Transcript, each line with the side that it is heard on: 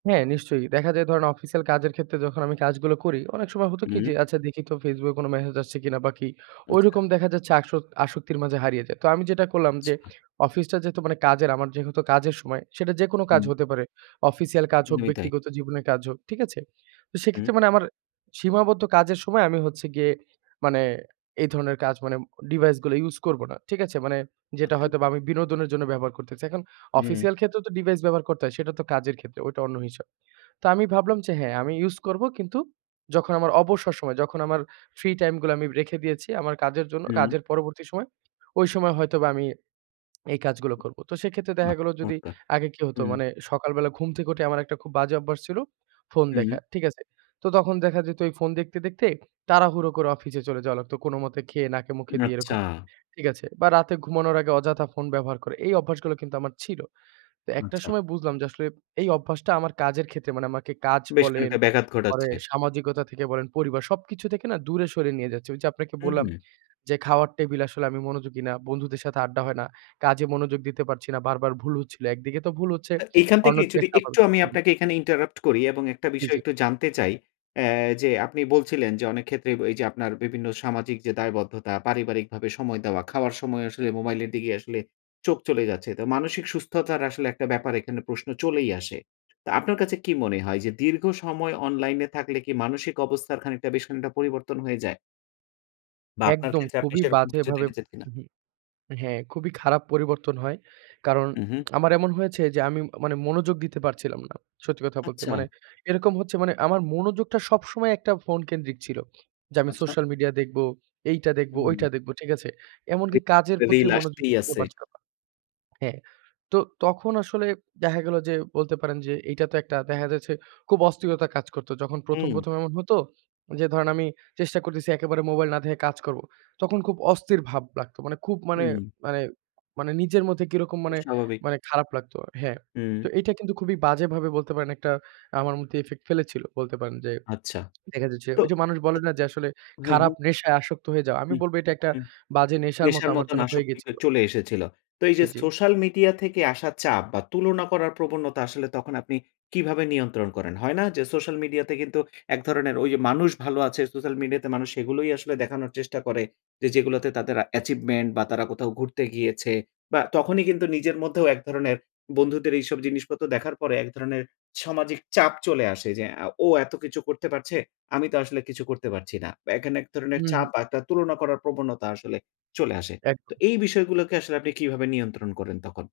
right: হ্যাঁ, নিশ্চয়ই দেখা যায় ধরেন অফিসিয়াল কাজের ক্ষেত্রে যখন আমি কাজগুলো করি। অনেক সময় হতো কি,
left: হু।
right: যে আচ্ছা দেখি তো Facebook এ কোনো মেসেজ আসছে কিনা বা কি
left: আচ্ছা।
right: ওইরকম দেখা যাচ্ছে আসক আসক্তির মাঝে হারিয়ে যাই। তো আমি যেটা করলাম, যে
left: আচ্ছা।
right: অফিসটা যেহেতু মানে কাজের আমার যেহেতু কাজের সময়। সেটা যেকোনো কাজ
left: হুম।
right: হতে পারে। অফিসিয়াল কাজ হোক,
left: একদমই তাই।
right: ব্যক্তিগত জীবনের কাজ হোক। ঠিক আছে? তো
left: হুম।
right: সেক্ষেত্রে মানে আমার সীমাবদ্ধ কাজের সময় আমি হচ্ছে গিয়ে মানে এই ধরনের কাজ মানে ডিভাইস গুলো ইউস করব না। ঠিক আছে? মানে যেটা
left: আচ্ছা।
right: হয়তোবা আমি বিনোদনের জন্য ব্যবহার করতে চাই। এখন
left: হুম।
right: অফিসিয়াল ক্ষেত্রেও তো ডিভাইস ব্যবহার করতে হয়। সেটা তো কাজের ক্ষেত্রে, ওইটা অন্য হিসাব। তো আমি ভাবলাম যে হ্যাঁ, আমি ইউস করব। কিন্তু যখন আমার অবসর সময়, যখন আমার ফ্রি টাইম গুলো আমি রেখে দিয়েছি। আমার কাজের জন্য,
left: হুম।
right: কাজের পরবর্তী সময় ওই সময় হয়তোবা আমি এই কাজগুলো করব। তো সেক্ষেত্রে
left: আ
right: দেখা গেল যদি
left: ওকে,
right: আগে কি হতো
left: হুম।
right: মানে সকাল বেলা ঘুম থেকে উঠে আমার একটা খুব বাজে অভ্যাস ছিল ফোন
left: হুম।
right: দেখা। ঠিক আছে? তো তখন দেখা যেত এই ফোন দেখতে, দেখতে তাড়াহুড়ো করে অফিসে চলে যাওয়া লাগত। কোনোমতে খেয়ে নাকে-মুখে দিয়ে
left: আচ্ছা!
right: এরকম। ঠিক আছে? বা রাতে ঘুমানোর আগে অযথা ফোন ব্যবহার করে। এই অভ্যাসগুলো কিন্তু আমার ছিল। তো একটা
left: আচ্ছা।
right: সময় বুঝলাম যে আসলে এই অভ্যাসটা আমার কাজের ক্ষেত্রে। মানে আমাকে কাজ
left: বেশ
right: বলেন,
left: খানিকটা ব্যাঘাত
right: পরে
left: ঘটাচ্ছে।
right: সামাজিকতা থেকে বলেন, পরিবার। সবকিছু থেকে না দূরে সরে নিয়ে যাচ্ছে। ওই যে আপনাকে বললাম।
left: হুম।
right: যে খাওয়ার টেবিলে আসলে আমি মনোযোগী না। বন্ধুদের সাথে আড্ডা হয় না। কাজে মনোযোগ দিতে পারছি না। বারবার ভুল হচ্ছিল। একদিকে তো ভুল হচ্ছে,
left: আ এখান থেকে
right: অন্যদিকে
left: যদি একটু
right: [unintelligible]
left: আমি
right: হু, হু।
left: আপনাকে এখানে ইন্টারাপ্ট করি এবং একটা
right: জ্বী,
left: বিষয়
right: জ্বী।
left: একটু জানতে চাই। অ্যাঁ এ যে আপনি বলছিলেন। যে অনেক ক্ষেত্রে ব এইযে আপনার বিভিন্ন সামাজিক যে দায়বদ্ধতা, পারিবারিকভাবে সময় দেওয়া, খাওয়ার সময়ও আসলে মোবাইলের দিকে আসলে চোখ চলেই যাচ্ছে। তো মানসিক সুস্থতার আসলে একটা ব্যাপার এখানে প্রশ্ন চলেই আসে। তা আপনার কাছে কি মনে হয়? যে দীর্ঘ সময় অনলাইন এ থাকলে কি মানসিক অবস্থার খানিকটা বেশ খানিকটা পরিবর্তন হয়ে যায় বা আপনার
right: একদম
left: ক্ষেত্রে আপনি
right: খুবই
left: সেরকম কিছু
right: বাজেভাবে
left: দেখেছেন কিনা?
right: হুম, হ্যাঁ খুবই খারাপ পরিবর্তন হয়। কারণ
left: উ হু।
right: আমার এমন হয়েছে যে আমি মানে মনোযোগ দিতে পারছিলাম না। সত্যি কথা বলতে
left: আচ্ছা।
right: মানে এরকম হচ্ছে। মানে আমার মনোযোগটা সবসময় একটা ফোন কেন্দ্রিক ছিল যে, "আমি
left: আচ্ছা।
right: সোশ্যাল মিডিয়া দেখবো, এইটা দেখবো,
left: হুম।
right: ঐটা দেখব।" ঠিক আছে? এমনকি
left: রি
right: কাজের
left: রিল
right: প্রতিও মনোযোগী
left: আসতেই
right: হতে
left: আছে।
right: পারছিলাম না। হ্যাঁ, তো তখন আসলে দেখা গেল যে বলতে পারেন যে এইটা তো একটা, দেখা যাচ্ছে খুব অস্থিরতা কাজ করতো। যখন ১ম,
left: হুম।
right: ১ম এমন হতো। যে ধরেন আমি চেষ্টা করতেছি। একেবারে মোবাইল না দেখে কাজ করব। তখন খুব অস্থির ভাব লাগতো। মানে খুব মানে
left: হুম।
right: মানে মানে নিজের মধ্যে কিরকম
left: খুব
right: মানে,
left: স্বাভাবিক।
right: মানে খারাপ লাগতো। হ্যাঁ,
left: হুম।
right: তো এইটা কিন্তু খুবই বাজেভাবে বলতে পারেন একটা আমার মধ্যে ইফেক্ট ফেলেছিল। বলতে পারেন যে
left: আচ্ছা।
right: দেখা যাচ্ছে
left: তো
right: ঐযে মানুষ বলে না, যে আসলে
left: হু, হু।
right: খারাপ নেশায় আসক্ত হয়ে যাওয়া। আমি
left: হু,
right: বলব এটা একটা
left: হু।
right: বাজে নেশার মতো
left: নেশার
right: আমার
left: মতোন
right: জন্য হয়ে
left: আশক্তিতে
right: গেছিল।
left: চলে এসেছিল। তো এইযে
right: জ্বী, জ্বী।
left: সোশ্যাল মিডিয়া থেকে আসা চাপ বা তুলনা করার প্রবণতা আসলে তখন আপনি কিভাবে নিয়ন্ত্রণ করেন? হয় না, যে সোশ্যাল মিডিয়াতে কিন্তু এক ধরনের ওই মানুষ ভালো আছে। সোশ্যাল মিডিয়াতে মানুষ এগুলোই আসলে দেখানোর চেষ্টা করে। যে যেগুলোতে তাদের অ্যাচিভমেন্ট বা তারা কোথাও ঘুরতে গিয়েছে বা তখনই কিন্তু নিজের মধ্যেও এক ধরনের বন্ধুদের এইসব জিনিসপত্র দেখার পরে এক ধরনের সামাজিক চাপ চলে আসে। যে "ও এত কিছু করতে পারছে, আমি তো আসলে কিছু করতে পারছি না।" এখানে এক ধরনের
right: হু,
left: চাপ
right: হু।
left: বা একটা তুলনা করার প্রবণতা আসলে চলে আসে। তো
right: একদম।
left: এই বিষয়গুলোকে আসলে আপনি কিভাবে নিয়ন্ত্রণ করেন তখন?